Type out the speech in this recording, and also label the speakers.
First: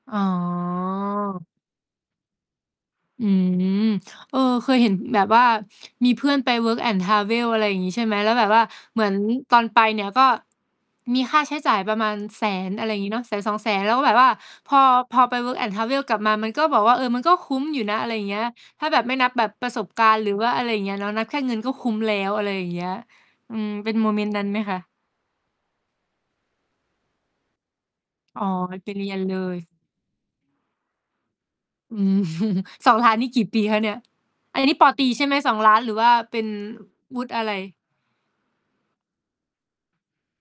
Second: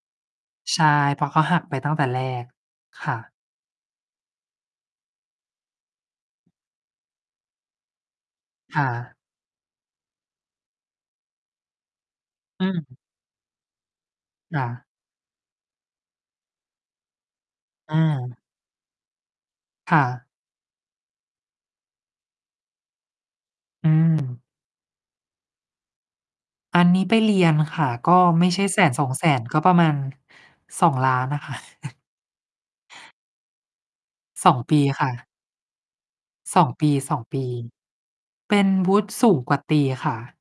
Speaker 1: อ๋อ
Speaker 2: ใช่ เพราะเขาหักไปตั้งแต่แรก ค่
Speaker 1: อื
Speaker 2: ะ
Speaker 1: ม เออ เคยเห็นแบบว่า มีเพื่อนไป work and travel อะไรอย่างงี้ใช่ไหม แล้วแบบว่า
Speaker 2: ค่
Speaker 1: เหมือ
Speaker 2: ะ
Speaker 1: นตอนไปเนี่ย ก็มีค่าใช้จ่ายประมาณ แส
Speaker 2: อื
Speaker 1: น อะไรอ
Speaker 2: อ
Speaker 1: ย่างงี้เนาะ 100,000-200,000 แล้วก็แบบว่า
Speaker 2: ค่
Speaker 1: พอ
Speaker 2: ะ
Speaker 1: พอไป work and travel กลับมา มันก็แบบ เออ มันก็คุ้มอยู่น
Speaker 2: อ
Speaker 1: ะ อะไรอย่างเง
Speaker 2: า
Speaker 1: ี้ย ถ้าแบบไม่นับแบบประสบ
Speaker 2: ค่
Speaker 1: การณ
Speaker 2: ะ
Speaker 1: ์ หรือว่าอะไรอย่างเงี้ยเนาะ นับแค่เงินก็คุ้มแล้ว อะไรอย่างเงี้ย อืม
Speaker 2: อ
Speaker 1: เ
Speaker 2: ื
Speaker 1: ป็นโมเมนต์น
Speaker 2: ม
Speaker 1: ั้นไหมคะ?
Speaker 2: อันนี้ไปเรียนค่ะ ก็
Speaker 1: อ๋
Speaker 2: ไม
Speaker 1: อ
Speaker 2: ่ใช่ แส
Speaker 1: ไป
Speaker 2: น
Speaker 1: เ
Speaker 2: ส
Speaker 1: รี
Speaker 2: อง
Speaker 1: ยน
Speaker 2: แส
Speaker 1: เล
Speaker 2: น ก
Speaker 1: ย
Speaker 2: ็ประมาณ 2,000,000 อะค่ะ
Speaker 1: อืม 2,000,000 นี่ กี่ปีคะเนี่ย?
Speaker 2: สอ
Speaker 1: อ
Speaker 2: ง
Speaker 1: ัน
Speaker 2: ป
Speaker 1: นี้
Speaker 2: ี
Speaker 1: ป.ต
Speaker 2: ค
Speaker 1: รี
Speaker 2: ่ะ
Speaker 1: ใช่ไหม? 2,000,000 หรือว่าเป็น
Speaker 2: 2 ปี สอ
Speaker 1: ว
Speaker 2: ง
Speaker 1: ุฒิ
Speaker 2: ป
Speaker 1: อ
Speaker 2: ี
Speaker 1: ะไร?
Speaker 2: เป็นวุฒิสูงกว่าตรีค่ะ